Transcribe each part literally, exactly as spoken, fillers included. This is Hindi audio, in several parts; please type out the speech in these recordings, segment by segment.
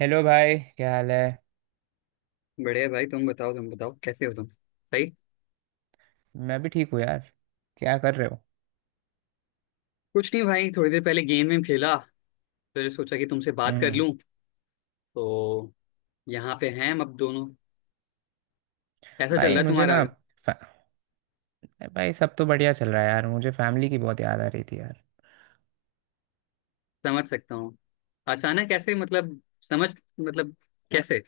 हेलो भाई, क्या हाल है। बढ़िया भाई। तुम बताओ तुम बताओ कैसे हो तुम, सही? मैं भी ठीक हूँ यार। क्या कर रहे हो। कुछ नहीं भाई, थोड़ी देर पहले गेम में खेला, फिर सोचा कि तुमसे बात कर हम्म। लूं। तो यहाँ पे हैं हम अब दोनों। कैसा चल भाई रहा है मुझे तुम्हारा? ना फै- भाई, सब तो बढ़िया चल रहा है यार, मुझे फैमिली की बहुत याद आ रही थी यार। समझ सकता हूँ। अचानक कैसे, मतलब, समझ मतलब कैसे?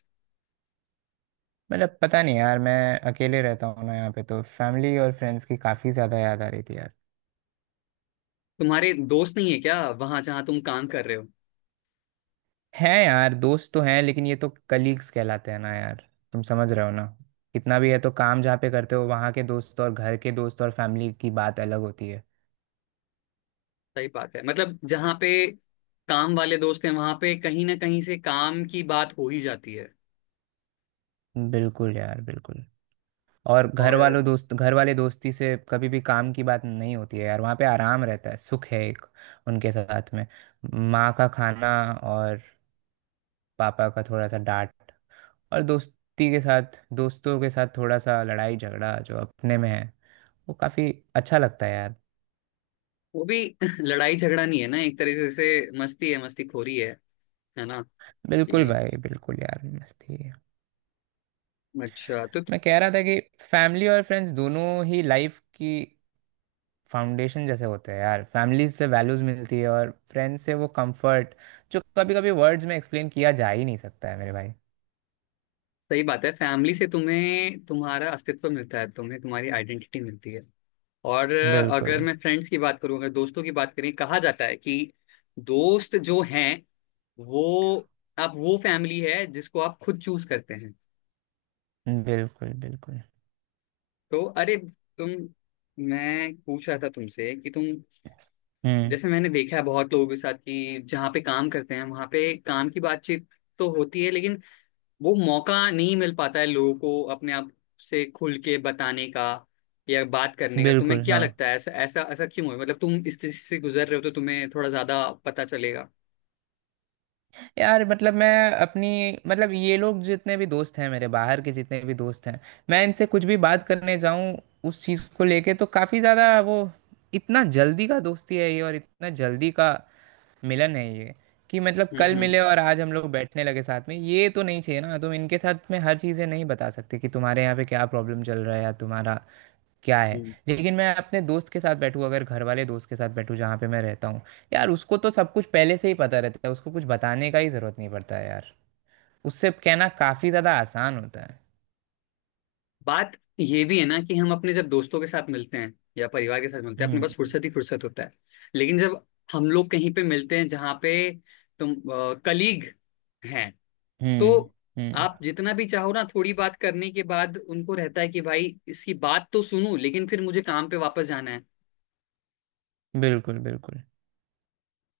मतलब पता नहीं यार, मैं अकेले रहता हूँ ना यहाँ पे, तो फैमिली और फ्रेंड्स की काफ़ी ज़्यादा याद आ रही थी यार। तुम्हारे दोस्त नहीं है क्या वहां जहाँ तुम काम कर रहे हो? हैं यार, दोस्त तो हैं, लेकिन ये तो कलीग्स कहलाते हैं ना यार। तुम समझ रहे हो ना। कितना भी है तो काम जहाँ पे करते हो वहाँ के दोस्त और घर के दोस्त और फैमिली की बात अलग होती है। सही बात है। मतलब जहाँ पे काम वाले दोस्त हैं वहां पे कहीं ना कहीं से काम की बात हो ही जाती है। बिल्कुल यार बिल्कुल। और घर और वालों दोस्त घर वाले दोस्ती से कभी भी काम की बात नहीं होती है यार, वहाँ पे आराम रहता है, सुख है एक उनके साथ में। माँ का खाना, और पापा का थोड़ा सा डांट, और दोस्ती के साथ दोस्तों के साथ थोड़ा सा लड़ाई झगड़ा जो अपने में है, वो काफ़ी अच्छा लगता है यार। वो भी लड़ाई झगड़ा नहीं है ना, एक तरीके से मस्ती है, मस्ती खोरी है है ना? बिल्कुल कि भाई बिल्कुल यार, मस्ती है। अच्छा। तो मैं कह रहा था कि फैमिली और फ्रेंड्स दोनों ही लाइफ की फाउंडेशन जैसे होते हैं यार, फैमिली से वैल्यूज मिलती है और फ्रेंड्स से वो कंफर्ट, जो कभी कभी वर्ड्स में एक्सप्लेन किया जा ही नहीं सकता है मेरे भाई। सही बात है, फैमिली से तुम्हें तुम्हारा अस्तित्व मिलता है, तुम्हें तुम्हारी आइडेंटिटी मिलती है। और अ, अगर बिल्कुल। मैं फ्रेंड्स की बात करूं, अगर दोस्तों की बात करें, कहा जाता है कि दोस्त जो हैं वो आप वो फैमिली है जिसको आप खुद चूज करते हैं। बिल्कुल। बिल्कुल। तो अरे, तुम मैं पूछ रहा था तुमसे कि तुम, हम्म। जैसे मैंने देखा है बहुत लोगों के साथ कि जहाँ पे काम करते हैं वहाँ पे काम की बातचीत तो होती है, लेकिन वो मौका नहीं मिल पाता है लोगों को अपने आप से खुल के बताने का या बात करने का। तुम्हें बिल्कुल। क्या हाँ लगता है ऐसा ऐसा ऐसा क्यों है? मतलब तुम इस स्थिति से गुजर रहे हो तो तुम्हें थोड़ा ज्यादा पता चलेगा। यार, मतलब मैं अपनी, मतलब ये लोग जितने भी दोस्त हैं मेरे, बाहर के जितने भी दोस्त हैं, मैं इनसे कुछ भी बात करने जाऊं उस चीज़ को लेके तो काफ़ी ज़्यादा वो, इतना जल्दी का दोस्ती है ये और इतना जल्दी का मिलन है ये, कि मतलब हम्म कल हम्म मिले और आज हम लोग बैठने लगे साथ में, ये तो नहीं चाहिए ना। तुम इनके साथ में हर चीज़ें नहीं बता सकते कि तुम्हारे यहाँ पे क्या प्रॉब्लम चल रहा है या तुम्हारा क्या है। हम्म। लेकिन मैं अपने दोस्त के साथ बैठूँ, अगर घर वाले दोस्त के साथ बैठूँ जहाँ पे मैं रहता हूँ, यार उसको तो सब कुछ पहले से ही पता रहता है, उसको कुछ बताने का ही ज़रूरत नहीं पड़ता है यार। उससे कहना काफ़ी ज़्यादा आसान होता है। बात ये भी है ना, कि हम अपने जब दोस्तों के साथ मिलते हैं या परिवार के साथ मिलते हैं, अपने पास हम्म। फुर्सत ही फुर्सत होता है। लेकिन जब हम लोग कहीं पे मिलते हैं जहाँ पे तुम कलीग हैं, तो हम्म। हम्म। आप जितना भी चाहो ना, थोड़ी बात करने के बाद उनको रहता है कि भाई इसकी बात तो सुनूं, लेकिन फिर मुझे काम पे वापस जाना है। बिल्कुल। बिल्कुल।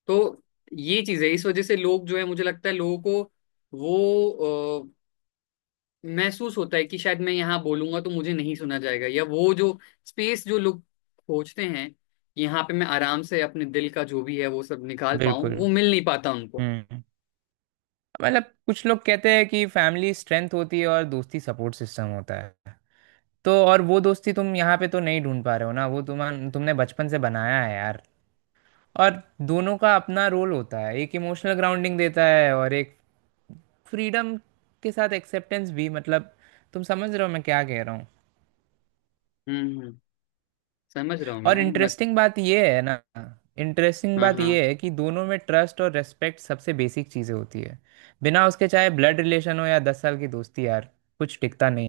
तो ये चीज है। इस वजह से लोग जो है, मुझे लगता है लोगों को वो अ, महसूस होता है कि शायद मैं यहाँ बोलूंगा तो मुझे नहीं सुना जाएगा, या वो जो स्पेस जो लोग खोजते हैं कि यहाँ पे मैं आराम से अपने दिल का जो भी है वो सब निकाल पाऊं, बिल्कुल। वो मिल नहीं पाता उनको। हम्म। मतलब कुछ लोग कहते हैं कि फैमिली स्ट्रेंथ होती है और दोस्ती सपोर्ट सिस्टम होता है। तो और वो दोस्ती तुम यहाँ पे तो नहीं ढूंढ पा रहे हो ना, वो तुम, तुमने बचपन से बनाया है यार। और दोनों का अपना रोल होता है, एक इमोशनल ग्राउंडिंग देता है और एक फ्रीडम के साथ एक्सेप्टेंस भी, मतलब तुम समझ रहे हो मैं क्या कह रहा हूँ। हम्म हम्म, समझ रहा हूँ और मैं। मत इंटरेस्टिंग बात ये है ना, इंटरेस्टिंग हाँ बात हाँ। ये है कि दोनों में ट्रस्ट और रेस्पेक्ट सबसे बेसिक चीज़ें होती है। बिना उसके, चाहे ब्लड रिलेशन हो या दस साल की दोस्ती यार, कुछ टिकता नहीं।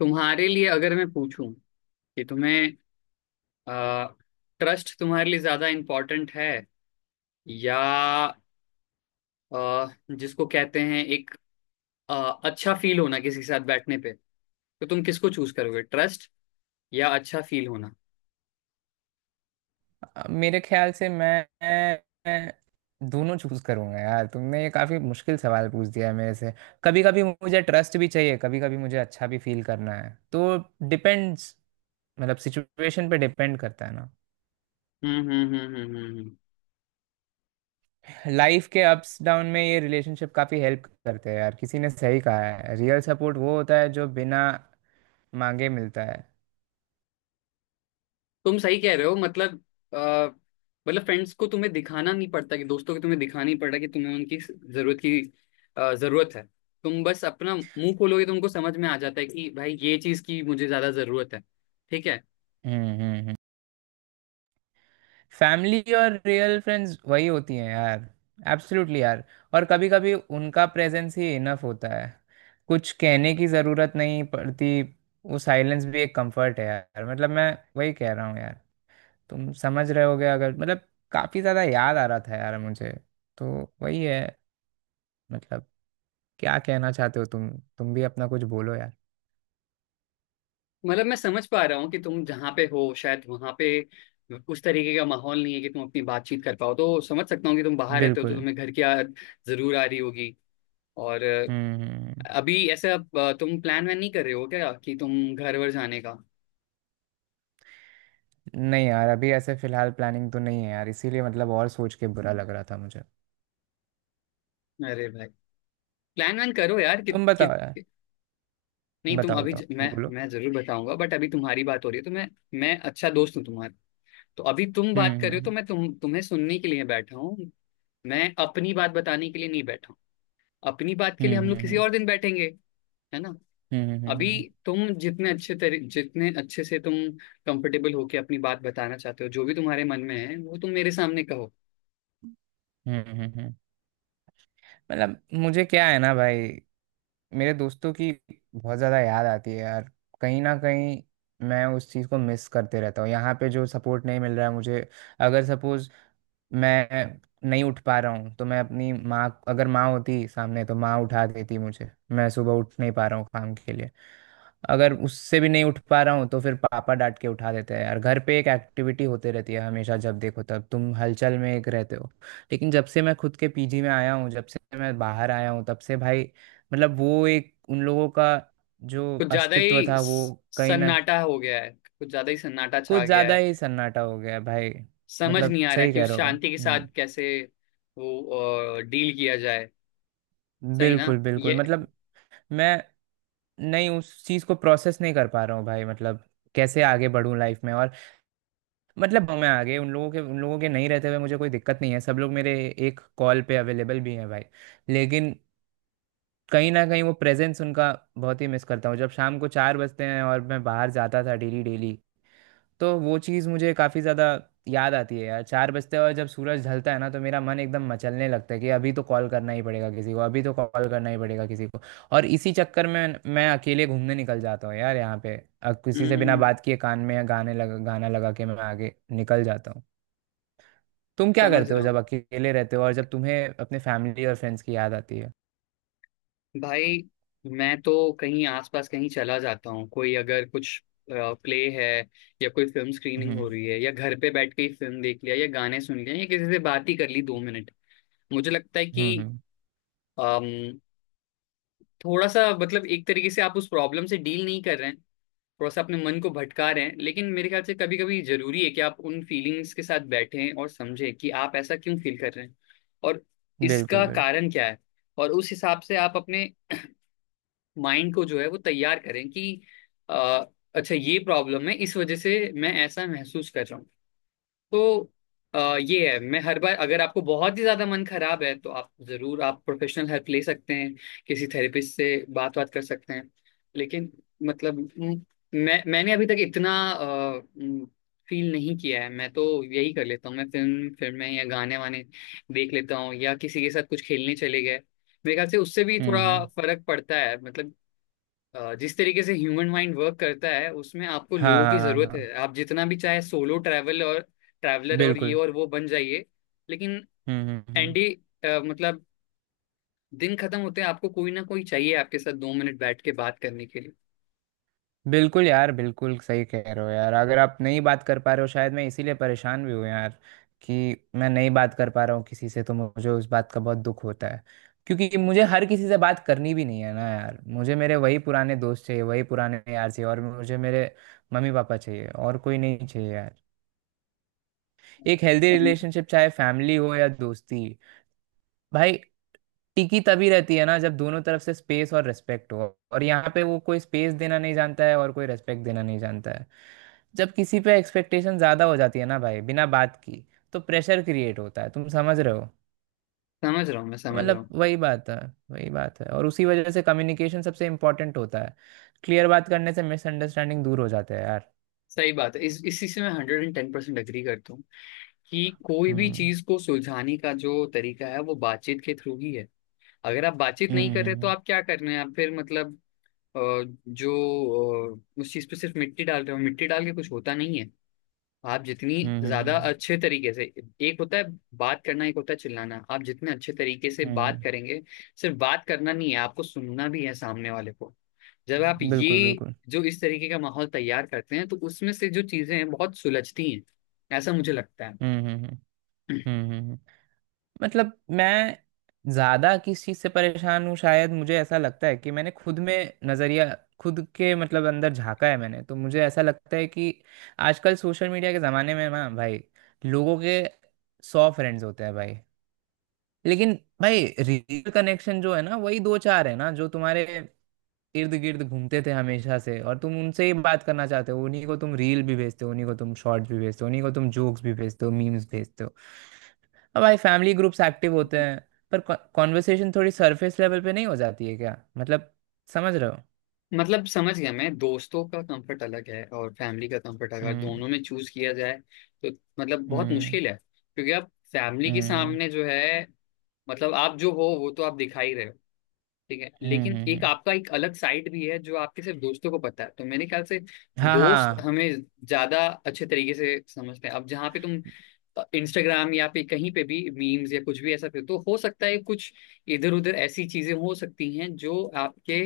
तुम्हारे लिए अगर मैं पूछूं कि तुम्हें, आ, क्रस्ट तुम्हारे लिए ज्यादा इम्पोर्टेंट है, या आ, जिसको कहते हैं एक आ, अच्छा फील होना किसी के साथ बैठने पे, तो तुम किसको चूज करोगे, ट्रस्ट या अच्छा फील होना? अब मेरे ख्याल से मैं मैं दोनों चूज करूंगा यार, तुमने ये काफी मुश्किल सवाल पूछ दिया है मेरे से। कभी कभी मुझे ट्रस्ट भी चाहिए, कभी कभी मुझे अच्छा भी फील करना है, तो डिपेंड्स, मतलब सिचुएशन पे डिपेंड करता है ना। हम्म हम्म हम्म हम्म हम्म हम्म। लाइफ के अप्स डाउन में ये रिलेशनशिप काफी हेल्प करते हैं यार, किसी ने सही कहा है रियल सपोर्ट वो होता है जो बिना मांगे मिलता है। तुम सही कह रहे हो। मतलब, आ, मतलब फ्रेंड्स को तुम्हें दिखाना नहीं पड़ता, कि दोस्तों को तुम्हें दिखाना नहीं पड़ता कि तुम्हें उनकी जरूरत की, आ, जरूरत है। तुम बस अपना मुंह खोलोगे तो उनको समझ में आ जाता है कि भाई ये चीज की मुझे ज्यादा जरूरत है। ठीक है। हम्म। हम्म। हम्म। फैमिली और रियल फ्रेंड्स वही होती हैं यार, एब्सोल्युटली यार। और कभी कभी उनका प्रेजेंस ही इनफ होता है, कुछ कहने की ज़रूरत नहीं पड़ती, वो साइलेंस भी एक कंफर्ट है यार। मतलब मैं वही कह रहा हूँ यार, तुम समझ रहे होगे, अगर मतलब काफ़ी ज़्यादा याद आ रहा था यार मुझे, तो वही है। मतलब क्या कहना चाहते हो तुम तुम भी अपना कुछ बोलो यार। मतलब मैं समझ पा रहा हूँ कि तुम जहाँ पे हो शायद वहाँ पे उस तरीके का माहौल नहीं है कि तुम अपनी बातचीत कर पाओ। तो समझ सकता हूँ कि तुम बाहर रहते हो तो बिल्कुल। तुम्हें घर की याद जरूर आ रही होगी। और अ, हम्म। हम्म। अभी ऐसा अ, तुम प्लान वैन नहीं कर रहे हो क्या कि तुम घर वर जाने का? नहीं यार, अभी ऐसे फिलहाल प्लानिंग तो नहीं है यार, इसीलिए मतलब, और सोच के बुरा लग रहा था मुझे। अरे भाई, प्लान वैन करो यार, कि, तुम कि बताओ यार, कि नहीं, तुम बताओ अभी बताओ, ज- मैं बोलो। मैं जरूर बताऊंगा बट अभी तुम्हारी बात हो रही है, तो मैं मैं अच्छा दोस्त हूँ तुम्हारा। तो अभी तुम बात हम्म। कर रहे हो, तो हम्म। मैं तुम तुम्हें सुनने के लिए बैठा हूँ। मैं अपनी बात बताने के लिए नहीं बैठा हूँ। अपनी बात के लिए हम हम्म। लोग किसी हम्म। और दिन बैठेंगे, है ना? हम्म। हम्म। अभी हम्म। तुम जितने अच्छे तरी जितने अच्छे से तुम कंफर्टेबल होके अपनी बात बताना चाहते हो, जो भी तुम्हारे मन में है वो तुम मेरे सामने कहो। हम्म, हम्म, हम्म, हम्म। मतलब मुझे क्या है ना भाई, मेरे दोस्तों की बहुत ज़्यादा याद आती है यार, कहीं ना कहीं मैं उस चीज़ को मिस करते रहता हूँ यहाँ पे, जो सपोर्ट नहीं मिल रहा है मुझे। अगर सपोज़ मैं नहीं उठ पा रहा हूँ तो मैं अपनी माँ, अगर माँ होती सामने तो माँ उठा देती मुझे, मैं सुबह उठ नहीं पा रहा हूँ काम के लिए, अगर उससे भी नहीं उठ पा रहा हूँ तो फिर पापा डांट के उठा देते हैं यार। घर पे एक एक्टिविटी होते रहती है हमेशा, जब देखो तब तुम हलचल में एक रहते हो। लेकिन जब से मैं खुद के पीजी में आया हूँ, जब से मैं बाहर आया हूँ तब से भाई, मतलब वो एक उन लोगों का जो कुछ ज्यादा अस्तित्व ही था वो स- कहीं ना, सन्नाटा हो गया है। कुछ ज्यादा ही सन्नाटा कुछ छा गया ज्यादा है। ही सन्नाटा हो गया भाई। समझ मतलब नहीं आ रहा सही कि कह उस रहे हो। शांति के साथ हम्म। कैसे वो डील किया जाए, सही ना बिल्कुल बिल्कुल। ये? मतलब मैं नहीं, उस चीज को प्रोसेस नहीं कर पा रहा हूँ भाई, मतलब कैसे आगे बढ़ूं लाइफ में। और मतलब मैं आ गए, उन लोगों के उन लोगों के नहीं रहते हुए मुझे कोई दिक्कत नहीं है, सब लोग मेरे एक कॉल पे अवेलेबल भी हैं भाई। लेकिन कहीं ना कहीं वो प्रेजेंस उनका बहुत ही मिस करता हूँ, जब शाम को चार बजते हैं और मैं बाहर जाता था डेली डेली, तो वो चीज़ मुझे काफ़ी ज़्यादा याद आती है यार। चार बजते हैं और जब सूरज ढलता है ना तो मेरा मन एकदम मचलने लगता है, कि अभी तो कॉल करना ही पड़ेगा किसी को, अभी तो कॉल करना ही पड़ेगा किसी को। और इसी चक्कर में मैं अकेले घूमने निकल जाता हूँ यार यहाँ पे, अ, किसी से बिना हम्म। बात किए कान में गाने लगा, गाना लगा के मैं आगे निकल जाता हूँ। तुम क्या समझ करते हो रहा हूँ जब अकेले रहते हो और जब तुम्हें अपने फैमिली और फ्रेंड्स की याद आती है। भाई। मैं तो कहीं आसपास कहीं चला जाता हूँ, कोई अगर कुछ प्ले है, या कोई फिल्म स्क्रीनिंग हम्म। हो रही है, या घर पे बैठ के ही फिल्म देख लिया या गाने सुन लिया, या किसी से बात ही कर ली दो मिनट। मुझे लगता है हम्म। कि, हम्म, अम, थोड़ा सा मतलब, एक तरीके से आप उस प्रॉब्लम से डील नहीं कर रहे हैं, थोड़ा सा अपने मन को भटका रहे हैं। लेकिन मेरे ख्याल से कभी कभी जरूरी है कि आप उन फीलिंग्स के साथ बैठें और समझें कि आप ऐसा क्यों फील कर रहे हैं, और बिल्कुल इसका बिल्कुल। कारण क्या है। और उस हिसाब से आप अपने माइंड को जो है वो तैयार करें कि, अ, अच्छा, ये प्रॉब्लम है, इस वजह से मैं ऐसा महसूस कर रहा हूँ। तो अ, ये है। मैं हर बार, अगर आपको बहुत ही ज्यादा मन खराब है तो आप जरूर, आप प्रोफेशनल हेल्प ले सकते हैं, किसी थेरेपिस्ट से बात बात कर सकते हैं। लेकिन मतलब, म- मैं मैंने अभी तक इतना फील नहीं किया है। मैं तो यही कर लेता हूँ, मैं फिल्म फिल्में या गाने वाने देख लेता हूँ, या किसी के साथ कुछ खेलने चले गए। मेरे ख्याल से उससे भी हम्म। थोड़ा हम्म। फर्क पड़ता है। मतलब अ, जिस तरीके से ह्यूमन माइंड वर्क करता है उसमें आपको हाँ लोगों हाँ की हाँ जरूरत हाँ। है। आप जितना भी चाहे सोलो ट्रैवल और ट्रैवलर और ये बिल्कुल। और वो बन जाइए, लेकिन हम्म। हम्म। हम्म। एंडी, अ, मतलब, दिन खत्म होते हैं आपको कोई ना कोई चाहिए आपके साथ दो मिनट बैठ के बात करने के लिए। बिल्कुल यार बिल्कुल, सही कह रहे हो यार। अगर आप नहीं बात कर पा रहे हो, शायद मैं इसीलिए परेशान भी हूँ यार, कि मैं नहीं बात कर पा रहा हूँ किसी से, तो मुझे उस बात का बहुत दुख होता है। क्योंकि मुझे हर किसी से बात करनी भी नहीं है ना यार, मुझे मेरे वही पुराने दोस्त चाहिए, वही पुराने यार चाहिए, और मुझे मेरे मम्मी पापा चाहिए, और कोई नहीं चाहिए यार। एक हेल्दी सम, रिलेशनशिप, चाहे फैमिली हो या दोस्ती भाई, टिकी तभी रहती है ना जब दोनों तरफ से स्पेस और रेस्पेक्ट हो। और यहाँ पे वो, कोई स्पेस देना नहीं जानता है और कोई रेस्पेक्ट देना नहीं जानता है। जब किसी पे एक्सपेक्टेशन ज़्यादा हो जाती है ना भाई, बिना बात की, तो प्रेशर क्रिएट होता है, तुम समझ रहे हो। समझ रहा हूँ मैं, समझ रहा मतलब हूँ। वही बात है, वही बात है, और उसी वजह से कम्युनिकेशन सबसे इम्पोर्टेंट होता है। क्लियर बात करने से मिसअंडरस्टैंडिंग दूर हो जाते हैं यार। सही बात है। इस इसी से मैं hundred and ten percent agree करता हूँ, कि कोई भी हम्म। चीज को सुलझाने का जो तरीका है वो बातचीत के थ्रू ही है। अगर आप बातचीत नहीं हम्म। कर रहे तो हम्म। आप क्या कर रहे हैं? आप फिर मतलब, अ, जो अ, उस चीज पे सिर्फ मिट्टी डाल रहे हो। मिट्टी डाल के कुछ होता नहीं है। आप जितनी हम्म। हम्म। ज्यादा हम्म, अच्छे तरीके से एक होता है बात करना, एक होता है चिल्लाना। आप जितने अच्छे तरीके से बात हम्म, करेंगे, सिर्फ बात करना नहीं है, आपको सुनना भी है सामने वाले को। जब आप हम्म, ये बिल्कुल बिल्कुल। जो इस तरीके का माहौल तैयार करते हैं, तो उसमें से जो चीजें हैं बहुत सुलझती हैं, ऐसा मुझे लगता हम्म। हम्म। हम्म। है। हम्म। हम्म। हम्म। मतलब मैं ज्यादा किस चीज से परेशान हूँ, शायद मुझे ऐसा लगता है कि मैंने खुद में नजरिया, खुद के मतलब अंदर झांका है मैंने, तो मुझे ऐसा लगता है कि आजकल सोशल मीडिया के जमाने में ना भाई, लोगों के सौ फ्रेंड्स होते हैं भाई, लेकिन भाई रियल कनेक्शन जो है ना वही दो चार है ना, जो तुम्हारे इर्द गिर्द घूमते थे हमेशा से, और तुम उनसे ही बात करना चाहते हो, उन्हीं को तुम रील भी भेजते हो, उन्हीं को तुम शॉर्ट्स भी भेजते हो, उन्हीं को तुम जोक्स भी भेजते हो, मीम्स भेजते हो। अब भाई फैमिली ग्रुप्स एक्टिव होते हैं, पर कॉन्वर्सेशन थोड़ी सरफेस लेवल पे नहीं हो जाती है क्या, मतलब समझ रहे हो। मतलब समझ गया मैं। दोस्तों का कंफर्ट अलग है और फैमिली का कंफर्ट अलग है। हम्म। दोनों में चूज किया जाए तो मतलब बहुत हम्म। मुश्किल है, क्योंकि आप फैमिली के हम्म। हम्म। सामने जो है, मतलब आप जो हो वो तो आप दिखा ही रहे हो, ठीक है। हम्म, लेकिन हम्म, एक हम्म। आपका एक अलग साइड भी है, जो आपके सिर्फ दोस्तों को पता है। तो मेरे ख्याल से हाँ दोस्त हाँ। हमें ज्यादा अच्छे तरीके से समझते हैं। अब जहाँ पे तुम इंस्टाग्राम या पे कहीं पे भी मीम्स या कुछ भी ऐसा, फिर तो हो सकता है कुछ इधर उधर ऐसी चीजें हो सकती हैं जो आपके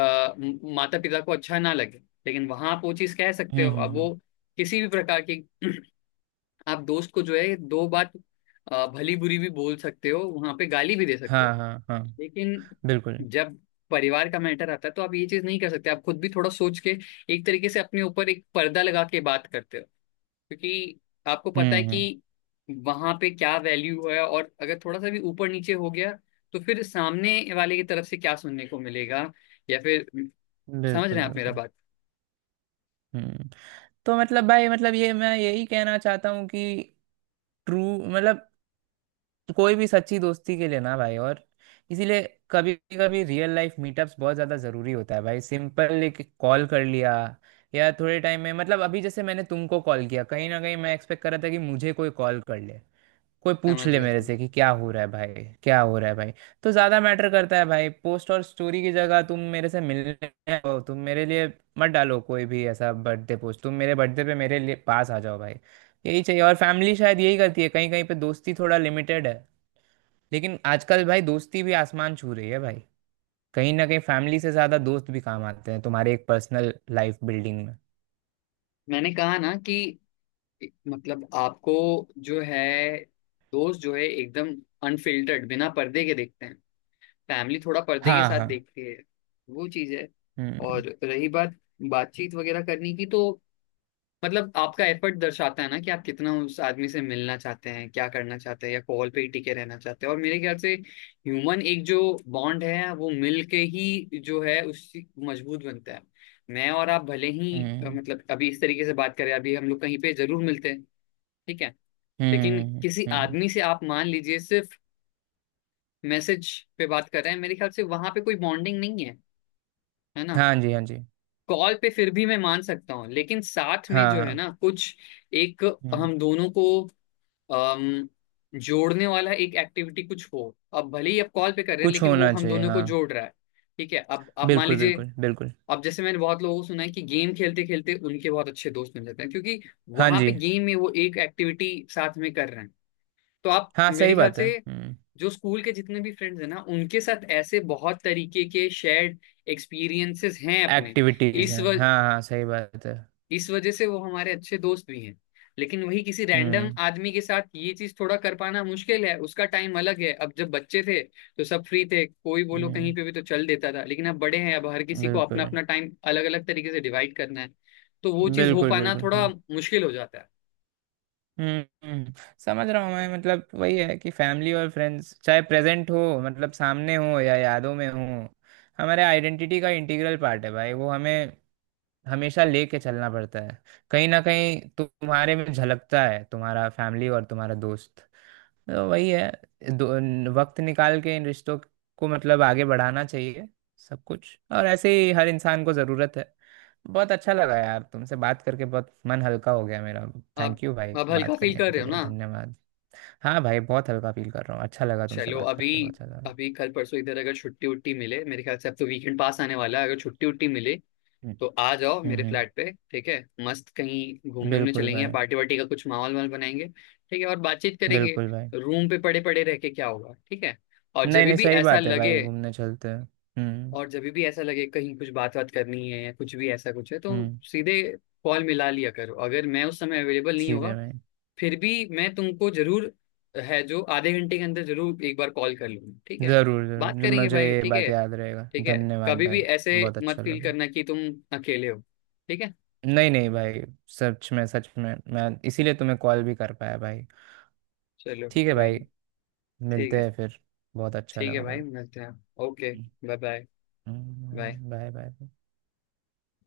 आ, माता पिता को अच्छा ना लगे। लेकिन वहां आप वो चीज कह सकते हम्म। हो। हम्म। अब हम्म, वो किसी भी प्रकार की आप दोस्त को जो है दो बात, अ, भली बुरी भी बोल सकते हो, वहां पे गाली भी दे सकते हो। हाँ हाँ हाँ। लेकिन बिल्कुल। जब परिवार का मैटर आता है तो आप ये चीज नहीं कर सकते। आप खुद भी थोड़ा सोच के, एक तरीके से अपने ऊपर एक पर्दा लगा के बात करते हो, क्योंकि आपको पता हम्म। है हम्म। कि वहां पे क्या वैल्यू है। और अगर थोड़ा सा भी ऊपर नीचे हो गया, तो फिर सामने वाले की तरफ से क्या सुनने को मिलेगा, या फिर, समझ रहे बिल्कुल हैं आप मेरा बिल्कुल। बात? हम्म। तो मतलब भाई, मतलब ये मैं यही कहना चाहता हूँ कि ट्रू, मतलब तो कोई भी सच्ची दोस्ती के लिए ना भाई, और इसीलिए कभी कभी रियल लाइफ मीटअप्स बहुत ज़्यादा ज़रूरी होता है भाई। सिंपल एक कॉल कर लिया या थोड़े टाइम में मतलब, अभी जैसे मैंने तुमको कॉल किया, कहीं ना कहीं मैं एक्सपेक्ट कर रहा था कि मुझे कोई कॉल कर ले, कोई पूछ समझ ले गया, मेरे समझ से कि क्या हो रहा है भाई, क्या हो रहा है भाई। तो ज्यादा मैटर करता है भाई, पोस्ट और स्टोरी की जगह तुम मेरे से मिलने आओ, तुम मेरे लिए मत डालो कोई भी ऐसा बर्थडे पोस्ट, तुम मेरे बर्थडे पे मेरे लिए पास आ जाओ भाई, यही चाहिए। और फैमिली शायद यही करती है, कहीं कहीं पे दोस्ती थोड़ा लिमिटेड है, लेकिन आजकल भाई दोस्ती भी आसमान छू रही है भाई। कहीं ना कहीं फैमिली से ज्यादा दोस्त भी काम आते हैं तुम्हारे, एक पर्सनल लाइफ बिल्डिंग में। मैंने कहा ना कि, मतलब आपको जो है, दोस्त जो है एकदम अनफिल्टर्ड बिना पर्दे के देखते हैं, फैमिली थोड़ा पर्दे के हाँ साथ हाँ। देखती है, वो चीज है। हम्म। और रही बात बातचीत वगैरह करने की, तो मतलब आपका एफर्ट दर्शाता है ना कि आप कितना उस आदमी से मिलना चाहते हैं, क्या करना चाहते हैं, या कॉल पे ही टिके रहना चाहते हैं। और मेरे ख्याल से ह्यूमन एक जो बॉन्ड है वो मिल के ही जो है उस, मजबूत बनता है। मैं और आप भले ही अ, हम्म। मतलब अभी इस तरीके से बात करें, अभी हम लोग कहीं पे जरूर मिलते हैं, ठीक है। लेकिन हम्म। हम्म, किसी हम्म। आदमी से आप मान लीजिए सिर्फ मैसेज पे बात कर रहे हैं, मेरे ख्याल से वहां पे कोई बॉन्डिंग नहीं है, है ना? हाँ जी हाँ जी। कॉल पे फिर भी मैं मान सकता हूँ, लेकिन साथ में जो हाँ है हाँ। ना, कुछ एक, हम्म। हम दोनों को अम, जोड़ने वाला एक एक्टिविटी कुछ हो, अब भले ही आप कॉल पे कर रहे हैं कुछ लेकिन वो होना हम चाहिए, दोनों को हाँ। जोड़ रहा है, ठीक है। अब आप मान बिल्कुल लीजिए, बिल्कुल बिल्कुल। अब जैसे मैंने बहुत लोगों को सुना है कि गेम खेलते खेलते उनके बहुत अच्छे दोस्त बन जाते हैं, क्योंकि हाँ वहां जी। पे गेम में वो एक एक्टिविटी साथ में कर रहे हैं। तो आप हाँ मेरे सही ख्याल बात से है, हम्म। जो स्कूल के जितने भी फ्रेंड्स हैं ना, उनके साथ ऐसे बहुत तरीके के शेयर्ड एक्सपीरियंसेस हैं अपने। एक्टिविटीज इस है, व, हाँ हाँ, सही बात है। इस वजह से वो हमारे अच्छे दोस्त भी हैं। लेकिन वही किसी रैंडम हम्म। आदमी के साथ ये चीज थोड़ा कर पाना मुश्किल है। उसका टाइम अलग है। अब जब बच्चे थे तो सब फ्री थे, कोई बोलो हम्म। कहीं पे भी तो चल देता था। लेकिन अब बड़े हैं, अब हर किसी को अपना बिल्कुल अपना टाइम अलग अलग तरीके से डिवाइड करना है। तो वो चीज हो बिल्कुल। पाना बिल्कुल थोड़ा हाँ। मुश्किल हो जाता है। हम्म। हम्म, समझ रहा हूँ मैं। मतलब वही है कि फैमिली और फ्रेंड्स, चाहे प्रेजेंट हो, मतलब सामने हो या यादों में हो, हमारे आइडेंटिटी का इंटीग्रल पार्ट है भाई, वो हमें हमेशा लेके चलना पड़ता है। कहीं ना कहीं तुम्हारे में झलकता है तुम्हारा फैमिली और तुम्हारा दोस्त, तो वही है। दो, वक्त निकाल के इन रिश्तों को मतलब आगे बढ़ाना चाहिए सब कुछ, और ऐसे ही हर इंसान को ज़रूरत है। बहुत अच्छा लगा यार तुमसे बात करके, बहुत मन हल्का हो गया मेरा। आप थैंक यू भाई, अब हल्का बात फील करने कर के रहे हो लिए ना? धन्यवाद। हाँ भाई, बहुत हल्का फील कर रहा हूँ, अच्छा लगा तुमसे चलो, बात अभी करके बहुत ज़्यादा, हम्म। अभी कल परसों इधर अगर छुट्टी उट्टी मिले, मेरे ख्याल से अब तो वीकेंड पास आने वाला है, अगर छुट्टी उट्टी मिले तो आ जाओ हम्म, मेरे हम्म, फ्लैट पे, ठीक है? मस्त कहीं घूमने वूमने बिल्कुल चलेंगे, भाई, पार्टी वार्टी का कुछ माहौल वाल बनाएंगे, ठीक है, और बातचीत करेंगे। बिल्कुल भाई। रूम पे पड़े पड़े रह के क्या होगा? ठीक है। और जब नहीं नहीं, भी सही ऐसा बात है लगे भाई, घूमने चलते हैं। हम्म। और जब भी ऐसा लगे कहीं कुछ बात बात करनी है, या कुछ भी ऐसा कुछ है, तो हम्म। सीधे कॉल मिला लिया करो। अगर मैं उस समय अवेलेबल नहीं ठीक है होगा, भाई। फिर भी मैं तुमको जरूर है जो आधे घंटे के अंदर जरूर एक बार कॉल कर लूंगा, ठीक है? जरूर बात जरूर, जो करेंगे मुझे भाई, ये ठीक बात है। याद रहेगा, ठीक है। धन्यवाद कभी भी भाई। ऐसे बहुत मत अच्छा फील लगा। करना कि तुम अकेले हो, ठीक है? नहीं नहीं भाई, सच में सच में, मैं इसीलिए तुम्हें कॉल भी कर पाया भाई। चलो, ठीक है कोई भाई, नहीं। ठीक मिलते है। हैं फिर। बहुत अच्छा ठीक है लगा भाई, भाई। मिलते हैं। Okay, bye bye bye. Hmm, bye bye.